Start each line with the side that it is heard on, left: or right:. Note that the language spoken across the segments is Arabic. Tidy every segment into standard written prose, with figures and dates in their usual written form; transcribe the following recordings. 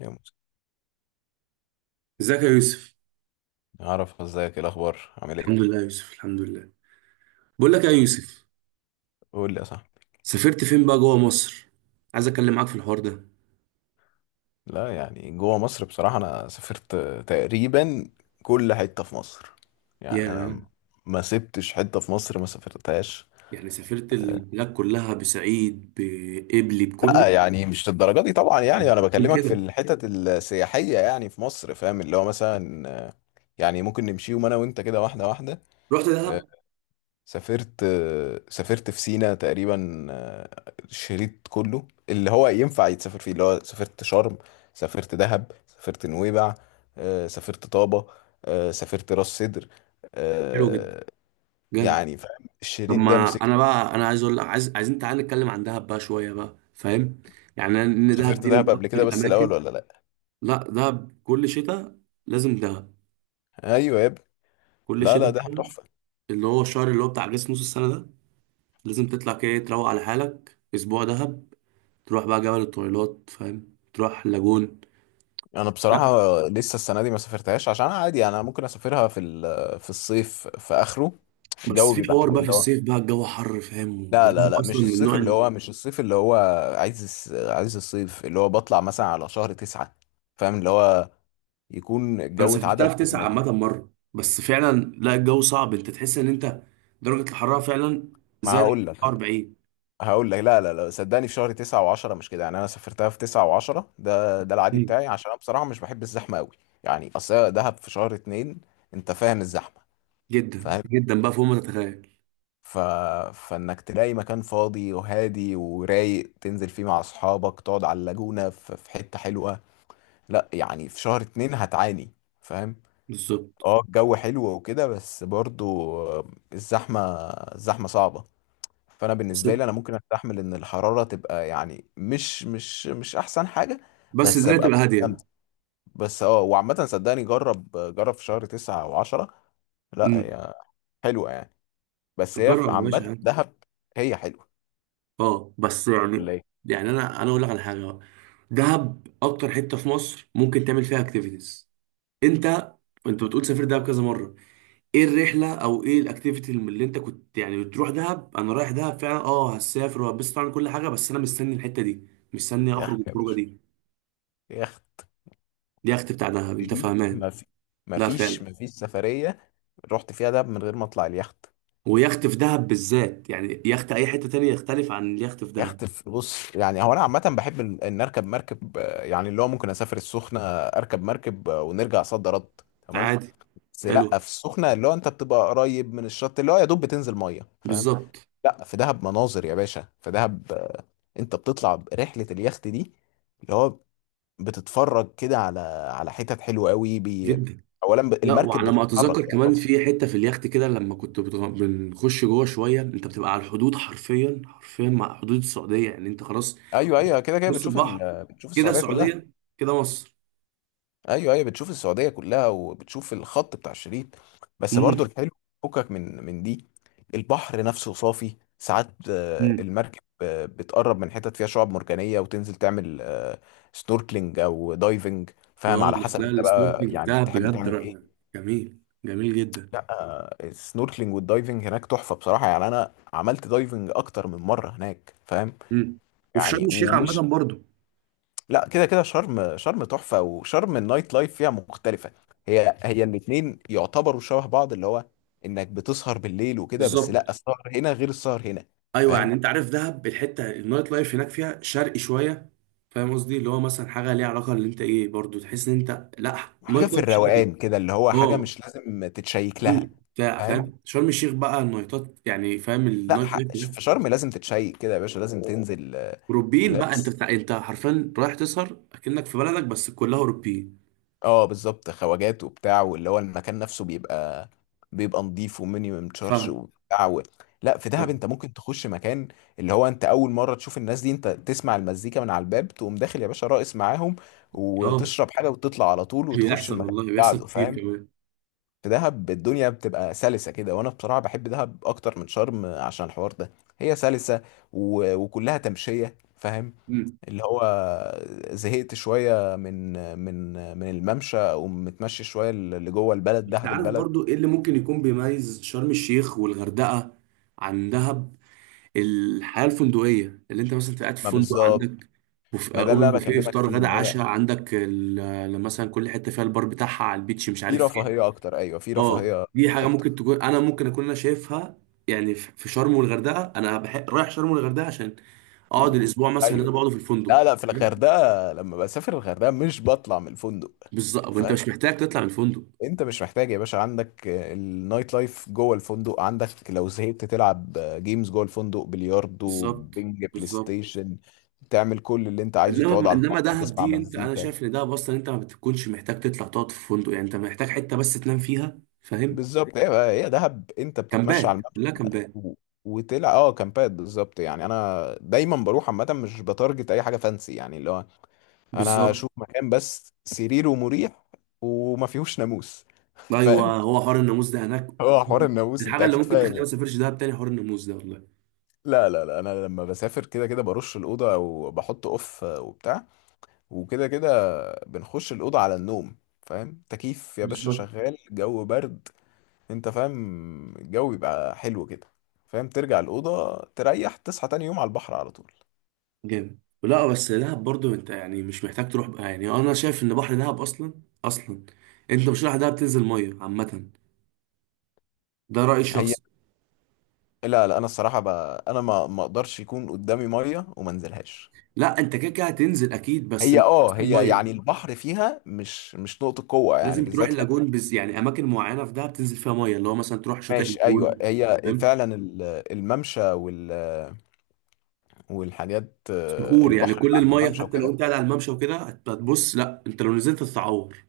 left: يا موسى،
right: ازيك يا يوسف؟
left: اعرف ازيك؟ ايه الاخبار؟ عامل
right: الحمد
left: ايه؟
right: لله يا يوسف، الحمد لله. بقول لك يا يوسف،
left: قول لي يا صاحبي.
right: سافرت فين بقى جوه مصر؟ عايز اتكلم معاك في الحوار ده.
left: لا يعني جوه مصر بصراحه انا سافرت تقريبا كل حته في مصر،
right: يا
left: يعني انا ما سبتش حته في مصر ما سافرتهاش.
right: يعني سافرت البلاد كلها، بصعيد، بقبلي، بكله؟
left: لا يعني مش للدرجه دي طبعا، يعني انا
right: بتقول
left: بكلمك في
right: كده،
left: الحتت السياحيه يعني في مصر، فاهم اللي هو مثلا يعني ممكن نمشيهم انا وانت كده واحده واحده.
right: رحت دهب.
left: سافرت سافرت في سينا تقريبا الشريط كله اللي هو ينفع يتسافر فيه، اللي هو سافرت شرم، سافرت دهب، سافرت نويبع، سافرت طابة، سافرت راس سدر،
right: حلو جدا،
left: آه،
right: جامد.
left: يعني فاهم
right: طب
left: الشريط ده
right: ما
left: مسكت.
right: انا عايز اقول لك، عايزين تعالى نتكلم عن دهب بقى شويه بقى، فاهم؟ يعني ان دهب
left: سافرت
right: دي
left: دهب
right: من
left: قبل
right: اكتر
left: كده بس
right: الاماكن.
left: الأول ولا لأ؟
right: لا، دهب كل شتاء لازم دهب،
left: أيوة يا ابني.
right: كل
left: لا لا،
right: شتاء
left: دهب
right: كده،
left: تحفة.
right: اللي هو الشهر اللي هو بتاع جسم نص السنه ده لازم تطلع كده تروق على حالك اسبوع دهب، تروح بقى جبل الطويلات، فاهم، تروح لاجون.
left: أنا
right: لا،
left: بصراحة لسه السنة دي ما سافرتهاش عشان عادي، يعني أنا ممكن أسافرها في الصيف في آخره.
right: بس
left: الجو
right: في
left: بيبقى
right: حوار
left: حلو
right: بقى في
left: اللي هو.
right: الصيف بقى الجو حر، فاهم،
left: لا
right: وده
left: لا لا،
right: اصلا
left: مش
right: من
left: الصيف
right: النوع
left: اللي
right: اللي،
left: هو، مش الصيف اللي هو. عايز الصيف اللي هو بطلع مثلا على شهر تسعة، فاهم اللي هو يكون
right: انا
left: الجو
right: سافرتها
left: اتعدل
right: في تسعة
left: سنة كده.
right: عامة مرة، بس فعلا لا الجو صعب، انت تحس ان انت درجة الحرارة فعلا
left: ما
right: زادت
left: هقول لك
right: 40.
left: هقول لك لا لا لا، صدقني، في شهر تسعة وعشرة مش كده، يعني انا سافرتها في تسعة وعشرة، ده العادي
right: مم.
left: بتاعي، عشان انا بصراحة مش بحب الزحمة قوي. يعني اصل هي دهب في شهر اتنين، انت فاهم الزحمة،
right: جدا
left: فاهم؟
right: جدا بقى فوق ما تتخيل.
left: ف... فانك تلاقي مكان فاضي وهادي ورايق تنزل فيه مع اصحابك، تقعد على اللاجونة في حتة حلوة. لا يعني في شهر اتنين هتعاني، فاهم.
right: بالظبط.
left: اه الجو حلو وكده بس برضو الزحمة الزحمة صعبة. فانا
right: بس
left: بالنسبة لي انا ممكن استحمل ان الحرارة تبقى، يعني مش احسن حاجة،
right: بس
left: بس
right: الدنيا
left: ابقى
right: تبقى هادية.
left: مستمتع. بس اه، وعامة صدقني جرب جرب في شهر تسعة او عشرة. لا
right: امم
left: هي حلوة يعني، بس هي
right: جرب
left: في
right: يا
left: عامة
right: باشا عادي.
left: دهب هي حلوة،
right: اه بس
left: ولا
right: يعني،
left: ايه؟
right: يعني انا اقول لك على حاجة بقى، دهب اكتر حتة في مصر ممكن تعمل فيها اكتيفيتيز. انت انت بتقول سافر دهب كذا مره، ايه الرحله او ايه الاكتيفيتي اللي انت كنت يعني بتروح دهب؟ انا رايح دهب فعلا، اه هسافر وهبسط طبعا كل حاجه، بس انا مستني الحته دي، مستني اخرج
left: يخت يا
right: الخروجه
left: باشا،
right: دي.
left: يخت.
right: دي يخت بتاع دهب، انت
left: دي
right: فاهمان؟
left: ما
right: لا
left: فيش
right: فعلا.
left: ما فيش سفرية رحت فيها دهب من غير ما اطلع اليخت.
right: ويخت في دهب بالذات، يعني يخت اي حته تانية يختلف عن اليخت في دهب.
left: بص، يعني هو انا عامه بحب ان اركب مركب، يعني اللي هو ممكن اسافر السخنه اركب مركب، ونرجع صد رد، تمام.
right: عادي.
left: بس لا
right: حلو.
left: في السخنه اللي هو انت بتبقى قريب من الشط، اللي هو يا دوب بتنزل ميه، فاهم.
right: بالظبط.
left: لا في دهب مناظر يا باشا، في دهب انت بتطلع رحله اليخت دي، اللي هو بتتفرج كده على حتت حلوه قوي
right: جدا.
left: اولا
right: لا،
left: المركب
right: وعلى ما
left: بتتحرك
right: اتذكر
left: يعني
right: كمان
left: طبعا.
right: في حته في اليخت كده، لما كنت بنخش جوه شويه انت بتبقى على الحدود، حرفيا حرفيا مع حدود السعوديه، يعني انت خلاص
left: ايوه ايوه، كده كده
right: نص
left: بتشوف
right: البحر
left: بتشوف
right: كده
left: السعوديه كلها.
right: السعوديه، كده مصر.
left: ايوه ايوه، بتشوف السعوديه كلها وبتشوف الخط بتاع الشريط. بس برضو
right: امم
left: الحلو فكك من دي. البحر نفسه صافي ساعات،
right: امم
left: المركب بتقرب من حتت فيها شعاب مرجانيه، وتنزل تعمل سنوركلينج او دايفنج، فاهم،
right: اه
left: على حسب
right: لا
left: انت بقى
right: السنوركلينج
left: يعني
right: بتاعها
left: تحب
right: بجد
left: تعمل ايه.
right: جميل، جميل جدا.
left: لا السنوركلينج والدايفنج هناك تحفه بصراحه، يعني انا عملت دايفنج اكتر من مره هناك، فاهم.
right: امم وفي
left: يعني
right: شرم الشيخ عامه
left: ومش،
right: برضو.
left: لا كده كده شرم تحفة، وشرم النايت لايف فيها مختلفة. هي هي الاتنين يعتبروا شبه بعض، اللي هو انك بتسهر بالليل وكده، بس
right: بالظبط.
left: لا السهر هنا غير السهر هنا،
right: ايوه، يعني
left: فاهم.
right: انت عارف دهب الحته النايت لايف هناك فيها شرقي شويه، فاهم قصدي، اللي هو مثلا حاجه ليها علاقه اللي انت ايه، برضو تحس ان انت لا
left: حاجة
right: نايت
left: في
right: لايف شرقي.
left: الروقان كده اللي هو حاجة
right: اه،
left: مش لازم تتشيك
right: هدوء
left: لها،
right: بتاع،
left: فاهم.
right: فاهم. شرم الشيخ بقى النايتات يعني، فاهم
left: لا
right: النايت لايف هناك
left: في شرم لازم تتشيك كده يا باشا، لازم تنزل
right: اوروبيين بقى،
left: لابس.
right: انت حرفيا رايح تسهر اكنك في بلدك بس كلها اوروبيين.
left: اه بالظبط، خواجات وبتاع، واللي هو المكان نفسه بيبقى نظيف ومينيمم تشارج
right: فاهم
left: وبتاع لا في دهب
right: فاهم.
left: انت ممكن تخش مكان اللي هو انت اول مره تشوف الناس دي، انت تسمع المزيكا من على الباب تقوم داخل يا باشا راقص معاهم،
right: اه
left: وتشرب حاجه وتطلع على طول وتخش
right: بيحصل،
left: المكان
right: والله
left: اللي
right: بيحصل
left: بعده،
right: كتير
left: فاهم.
right: كمان.
left: في دهب الدنيا بتبقى سلسه كده، وانا بصراحه بحب دهب اكتر من شرم عشان الحوار ده. هي سلسه وكلها تمشيه، فاهم،
right: امم
left: اللي هو زهقت شوية من الممشى، أو متمشي شوية اللي جوه البلد،
right: انت
left: دهب
right: عارف
left: البلد.
right: برضو ايه اللي ممكن يكون بيميز شرم الشيخ والغردقة عن دهب؟ الحياة الفندقية، اللي انت مثلا قاعد في
left: ما
right: فندق،
left: بالظبط.
right: عندك بوف...
left: ما
right: آه،
left: ده اللي
right: اوبن
left: أنا
right: بوفيه،
left: بكلمك
right: افطار،
left: فيه،
right: غدا،
left: إن هي
right: عشاء، عندك ال... آه، مثلا كل حتة فيها البار بتاعها على البيتش مش
left: في
right: عارف فين.
left: رفاهية أكتر، أيوه في
right: اه
left: رفاهية
right: دي حاجة
left: أكتر،
right: ممكن تكون انا ممكن اكون انا شايفها، يعني في في شرم والغردقة انا رايح شرم والغردقة عشان اقعد الاسبوع مثلا اللي انا
left: أيوه.
right: بقعده في الفندق.
left: لا لا، في الغردقة لما بسافر الغردقة مش بطلع من الفندق،
right: بالظبط، وانت
left: فاهم.
right: مش محتاج تطلع من الفندق.
left: أنت مش محتاج يا باشا، عندك النايت لايف جوه الفندق، عندك لو زهقت تلعب جيمز جوه الفندق، بلياردو،
right: بالظبط
left: بينج، بلاي
right: بالظبط.
left: ستيشن، تعمل كل اللي أنت عايزه، تقعد
right: انما
left: على
right: انما
left: البحر
right: دهب
left: تسمع
right: دي، انت انا
left: مزيكا،
right: شايف ان دهب اصلا انت ما بتكونش محتاج تطلع تقعد في فندق، يعني انت محتاج حته بس تنام فيها، فاهم.
left: بالظبط. هي دهب انت بتتمشى
right: كامبات،
left: على الممشى
right: كلها كامبات.
left: و- وتلع كامبات بالظبط. يعني انا دايما بروح عامه مش بتارجت اي حاجه فانسي، يعني اللي هو انا
right: بالظبط.
left: اشوف مكان بس سريره مريح وما فيهوش ناموس
right: ايوه
left: فاهم.
right: هو حوار الناموس ده هناك.
left: هو حوار الناموس انت
right: الحاجه اللي
left: اكيد
right: ممكن
left: فاهم،
right: تخليني ما
left: يعني
right: اسافرش دهب تاني حوار الناموس ده، والله.
left: لا لا لا، انا لما بسافر كده كده برش الاوضه او بحط اوف وبتاع، وكده كده بنخش الاوضه على النوم، فاهم، تكييف يا باشا
right: بالظبط.
left: شغال، جو برد. انت فاهم الجو يبقى حلو كده، فاهم، ترجع الأوضة تريح تصحى تاني يوم على البحر على طول.
right: جامد. لا بس دهب برضو انت يعني مش محتاج تروح بقى، يعني انا شايف ان بحر دهب اصلا، اصلا انت مش رايح دهب تنزل ميه عامه، ده رايي
left: هي
right: الشخصي.
left: لا لا، انا الصراحة بقى انا ما اقدرش يكون قدامي مية وما انزلهاش.
right: لا انت كده كده هتنزل اكيد، بس
left: هي
right: مش احسن
left: هي
right: ميه.
left: يعني البحر فيها مش نقطة قوة يعني،
right: لازم تروح
left: بالذات لان
right: اللاجون، بز يعني اماكن معينه في دهب تنزل فيها ميه، اللي هو مثلا تروح شاطئ
left: ماشي ايوه،
right: اللاجون،
left: هي
right: فاهم.
left: فعلا الممشى والحاجات
right: صخور، يعني
left: البحر
right: كل
left: اللي عند
right: الميه
left: الممشى
right: حتى لو
left: وكده.
right: انت قاعد على الممشى وكده هتبص، لا انت لو نزلت تتعور.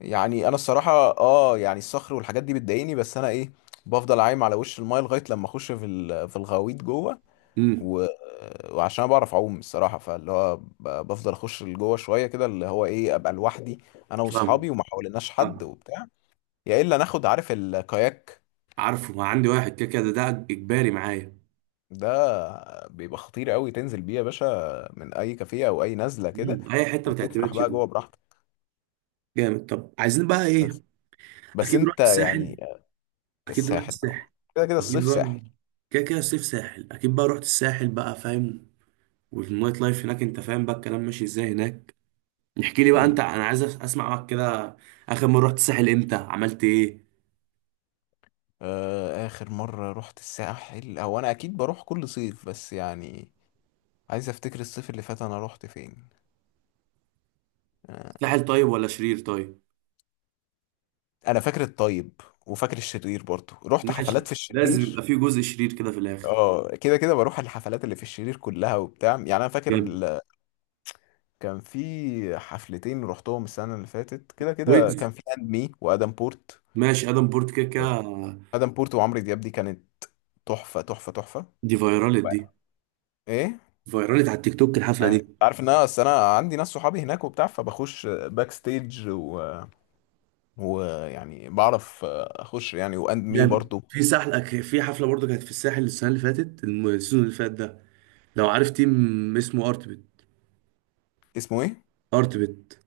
left: يعني انا الصراحة اه يعني الصخر والحاجات دي بتضايقني، بس انا ايه، بفضل عايم على وش المايه لغايه لما اخش في الغويط جوه
right: امم
left: و... وعشان انا بعرف اعوم الصراحه، فاللي هو بفضل اخش لجوه شويه كده، اللي هو ايه، ابقى لوحدي انا واصحابي
right: فاهم
left: وما حواليناش حد
right: فاهم.
left: وبتاع. يا الا ناخد، عارف الكاياك؟
right: عارفه، عندي واحد كده كده ده اجباري معايا.
left: ده بيبقى خطير قوي تنزل بيه يا باشا، من اي كافيه او اي نزله كده،
right: اي حته ما
left: وتفرح
right: تعتمدش
left: بقى
right: ده.
left: جوه براحتك.
right: جامد. طب عايزين بقى ايه؟
left: بس بس
right: اكيد
left: انت
right: رحت
left: يعني
right: الساحل، اكيد رحت
left: الساحل طبعا،
right: الساحل،
left: كده كده
right: اكيد
left: الصيف ساحل.
right: بقى. كده كده الصيف ساحل، اكيد بقى رحت الساحل بقى، فاهم. والنايت لايف هناك انت فاهم بقى الكلام ماشي ازاي هناك. احكي لي بقى انت،
left: امم
right: انا عايز اسمع معاك كده، اخر مره رحت الساحل امتى؟ عملت ايه؟
left: اخر مره رحت الساحل، هو انا اكيد بروح كل صيف، بس يعني عايز افتكر الصيف اللي فات انا رحت فين. آه،
right: ساحل طيب ولا شرير طيب؟
left: انا فاكر الطيب، وفاكر الشرير برضه، رحت حفلات
right: ماشي،
left: في
right: لازم
left: الشرير.
right: يبقى في جزء شرير كده في الاخر.
left: اه كده كده بروح الحفلات اللي في الشرير كلها وبتاع، يعني انا فاكر
right: جامد.
left: كان في حفلتين رحتهم السنه اللي فاتت، كده كده
right: ويجز.
left: كان في اند مي وادم بورت.
right: ماشي، ادم بورت كده كده.
left: ادم بورت وعمرو دياب، دي كانت تحفه تحفه تحفه.
right: دي فايرالت دي،
left: ايه؟
right: فايرالت على التيك توك الحفله دي.
left: عارف ان انا اصل انا عندي ناس صحابي هناك وبتاع، فبخش باك ستيج ويعني بعرف اخش، يعني واند مي
right: جامد.
left: برضو.
right: في ساحل في حفله برضه كانت في الساحل السنه اللي فاتت، السيزون اللي فات ده، لو عارف تيم اسمه ارتبت.
left: اسمه ايه؟
right: ارتبت.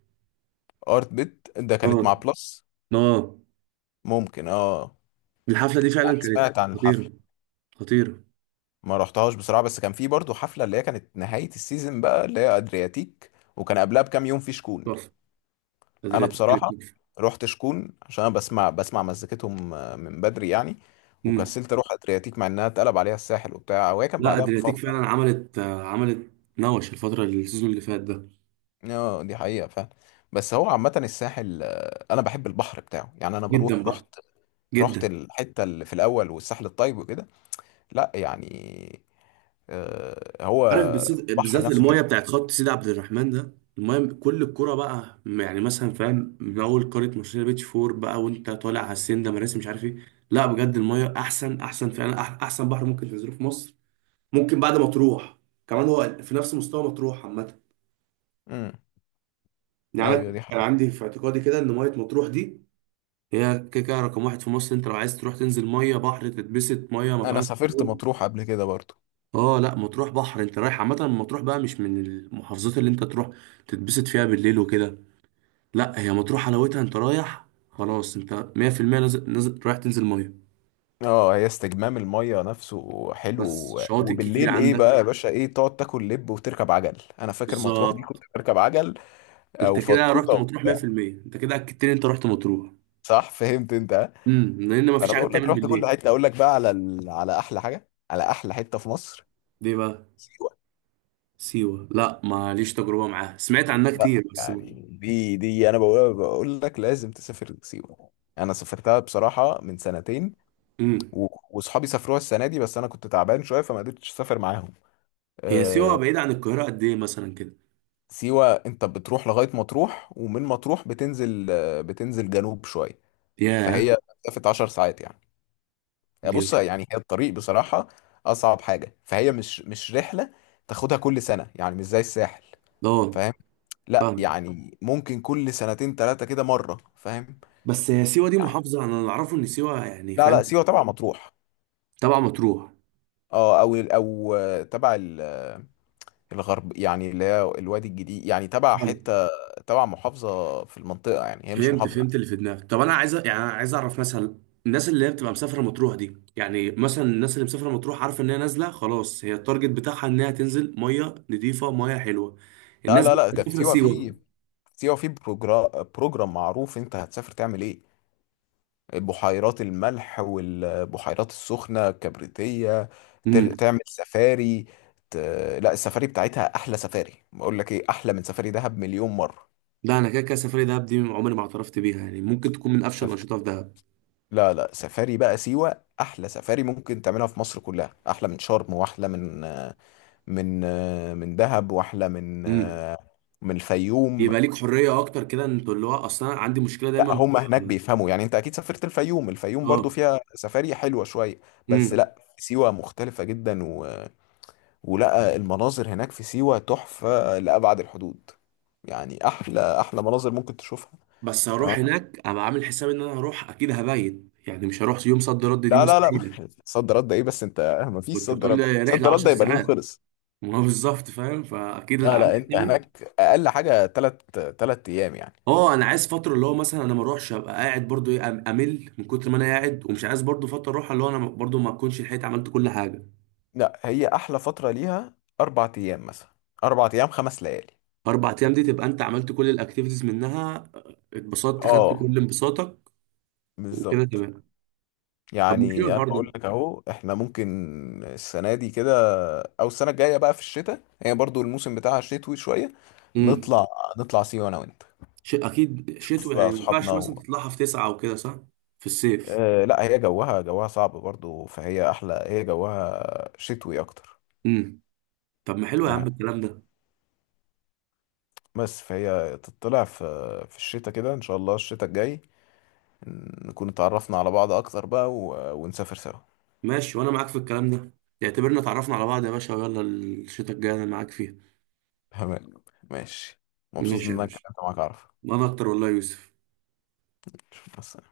left: ارت بيت ده
right: اه.
left: كانت مع بلس.
right: اه.
left: ممكن اه.
right: الحفله دي فعلا
left: يعني
right: كانت
left: سمعت عن
right: خطيره.
left: الحفله
right: خطيره.
left: ما رحتهاش بصراحه، بس كان في برضو حفله اللي هي كانت نهايه السيزون بقى، اللي هي ادرياتيك، وكان قبلها بكام يوم في شكون.
right: تحفه، كانت
left: انا
right: كانت
left: بصراحه
right: تحفه.
left: رحت شكون عشان انا بسمع مزيكتهم من بدري يعني، وكسلت اروح ادرياتيك مع انها اتقلب عليها الساحل وبتاع، وهي كان
right: لا
left: بعدها
right: ادرياتيك فعلا
left: بفتره.
right: عملت عملت نوش الفتره، السيزون اللي فات ده.
left: يعني دي حقيقه فعلا. بس هو عامه الساحل، انا بحب البحر بتاعه، يعني انا
right: جدا
left: بروح، رحت
right: بقى،
left: رحت
right: جدا.
left: الحته اللي في الاول والساحل الطيب وكده. لا يعني هو
right: عارف بالذات،
left: البحر
right: بالذات
left: نفسه
right: المايه
left: حلو.
right: بتاعت خط سيدي عبد الرحمن ده، المايه كل الكرة بقى، يعني مثلا فاهم من اول قاره، مارسيليا بيتش فور بقى، وانت طالع على السن ده، مراسي مش عارف ايه. لا بجد المايه احسن احسن فعلا، احسن بحر ممكن تنزله في مصر ممكن بعد ما تروح، كمان هو في نفس مستوى مطروح عامه.
left: امم،
right: يعني
left: ايوه
right: انا
left: دي
right: كان
left: حقيقة.
right: عندي في اعتقادي كده ان ميه مطروح دي هي كده كده رقم واحد في مصر، انت لو عايز تروح تنزل ميه بحر تتبسط، ميه ما
left: انا
right: فيهاش
left: سافرت
right: صخور.
left: مطروح قبل كده برضو.
right: اه لا مطروح بحر، انت رايح عامه مطروح بقى مش من المحافظات اللي انت تروح تتبسط فيها بالليل وكده. لا هي مطروح حلاوتها، انت رايح خلاص انت 100% نازل نازل رايح تنزل ميه.
left: اه هي استجمام المية نفسه حلو،
right: بس شواطئ كتير
left: وبالليل ايه
right: عندك.
left: بقى يا باشا، ايه، تقعد تاكل لب وتركب عجل، انا فاكر مطروح دي
right: بالظبط.
left: كنت بركب عجل او
right: انت كده
left: فطوطة
right: رحت مطروح
left: وبتاع.
right: 100%، انت كده اكدت لي انت رحت مطروح.
left: صح، فهمت انت ها؟
right: لان ما فيش
left: انا
right: حاجه
left: بقول لك
right: تعمل
left: رحت كل
right: بالليل.
left: حتة، اقول لك بقى على على احلى حاجة على احلى حتة في مصر:
right: ليه بقى؟
left: سيوة.
right: سيوه لا ماليش تجربه معاها، سمعت عنها
left: لا
right: كتير بس.
left: يعني دي انا بقول لك لازم تسافر سيوة. انا سافرتها بصراحة من سنتين،
right: امم
left: وصحابي سافروها السنه دي، بس انا كنت تعبان شويه فما قدرتش اسافر معاهم،
right: هي سيوة
left: آه،
right: بعيدة عن القاهرة قد إيه مثلا كده؟
left: سيوه انت بتروح لغايه مطروح، ومن مطروح بتنزل جنوب شويه،
right: ياه.
left: فهي مسافه 10 ساعات يعني.
right: دي
left: بص يعني هي الطريق بصراحه اصعب حاجه، فهي مش رحله تاخدها كل سنه يعني، مش زي الساحل،
right: اه،
left: فاهم. لا
right: فاهم.
left: يعني ممكن كل سنتين ثلاثه كده مره، فاهم.
right: بس هي سيوة دي
left: يعني
right: محافظة، أنا اللي أعرفه إن سيوة يعني
left: لا لا
right: فاهم.
left: سيوه تبع مطروح.
right: تبع مطروح.
left: اه او تبع الغرب يعني، اللي هي الوادي الجديد يعني، تبع
right: فاهم.
left: حتة، تبع محافظة في المنطقة، يعني هي مش
right: فهمت
left: محافظة
right: فهمت
left: يعني.
right: اللي في دماغك. طب أنا عايز يعني أنا عايز أعرف مثلا الناس اللي هي بتبقى مسافرة مطروح دي، يعني مثلا الناس اللي مسافرة مطروح عارفة إن هي نازلة خلاص، هي التارجت بتاعها إنها تنزل مية نضيفة مية حلوة،
left: لا
right: الناس
left: لا
right: دي
left: لا، ده في
right: مسافرة
left: سيوة، في
right: سيوة؟
left: في سيوة في بروجرام معروف انت هتسافر تعمل ايه: بحيرات الملح والبحيرات السخنة الكبريتية،
right: امم
left: تعمل سفاري ت... لا السفاري بتاعتها احلى سفاري، بقول لك ايه، احلى من سفاري دهب مليون مرة.
right: لا أنا كده كده سفرية دهب دي عمري ما اعترفت بيها، يعني ممكن تكون من أفشل
left: سف...
right: الأنشطة في دهب.
left: لا لا، سفاري بقى سيوة احلى سفاري ممكن تعملها في مصر كلها، احلى من شرم، واحلى من من دهب، واحلى
right: امم
left: من الفيوم.
right: يبقى ليك حريه اكتر كده، انت اللي هو اصلا أنا عندي مشكله
left: لا
right: دايما
left: هم هناك
right: في-.
left: بيفهموا، يعني انت اكيد سافرت الفيوم، الفيوم برضو
right: اه.
left: فيها سفاري حلوة شوية، بس
right: امم
left: لا سيوة مختلفة جدا ولا المناظر هناك في سيوة تحفة لأبعد الحدود، يعني احلى احلى مناظر ممكن تشوفها.
right: بس
left: تمام.
right: هروح هناك ابقى عامل حساب ان انا هروح اكيد هبيت، يعني مش هروح يوم صد رد، دي
left: لا لا لا
right: مستحيله.
left: صد رد ايه بس انت ما فيش
right: كنت
left: صد
right: بتقول
left: رد،
right: لي رحله
left: صد رد
right: 10
left: يبقى اليوم
right: ساعات.
left: خلص.
right: ما هو بالظبط، فاهم، فاكيد اللي
left: لا
right: عامل
left: لا، انت
right: حسابي.
left: هناك اقل حاجة 3 3 ايام يعني.
right: اه انا عايز فتره، اللي هو مثلا انا ما اروحش ابقى قاعد برضو ايه، امل من كتر ما انا قاعد، ومش عايز برضو فتره اروح اللي هو انا برضو ما اكونش لحقت عملت كل حاجه.
left: لا هي احلى فتره ليها 4 ايام مثلا، 4 ايام 5 ليالي،
right: اربع ايام دي تبقى انت عملت كل الاكتيفيتيز منها، اتبسطت، خدت
left: اه
right: كل انبساطك، وكده
left: بالظبط.
right: تمام. طب ما حلو
left: يعني انا
right: النهارده.
left: بقول لك اهو احنا ممكن السنه دي كده، او السنه الجايه بقى في الشتاء، هي برضو الموسم بتاعها شتوي شويه،
right: امم
left: نطلع نطلع سيوه انا وانت،
right: شيء اكيد شتوي،
left: نشوف بقى
right: يعني ما ينفعش
left: اصحابنا
right: مثلا تطلعها في تسعة او كده، صح. في الصيف.
left: لا هي جوها صعب برضو، فهي احلى، هي جوها شتوي اكتر.
right: امم طب ما حلو يا عم
left: يعني
right: الكلام ده.
left: بس فهي تطلع في الشتاء كده، ان شاء الله الشتاء الجاي نكون اتعرفنا على بعض اكتر بقى ونسافر سوا.
right: ماشي، وانا معاك في الكلام ده، اعتبرنا اتعرفنا على بعض يا باشا، ويلا الشتاء الجاي انا معاك فيها.
left: تمام ماشي، مبسوط ان
right: ماشي يا
left: انا
right: باشا.
left: اتكلمت معاك.
right: انا اكتر والله يا يوسف.
left: عارف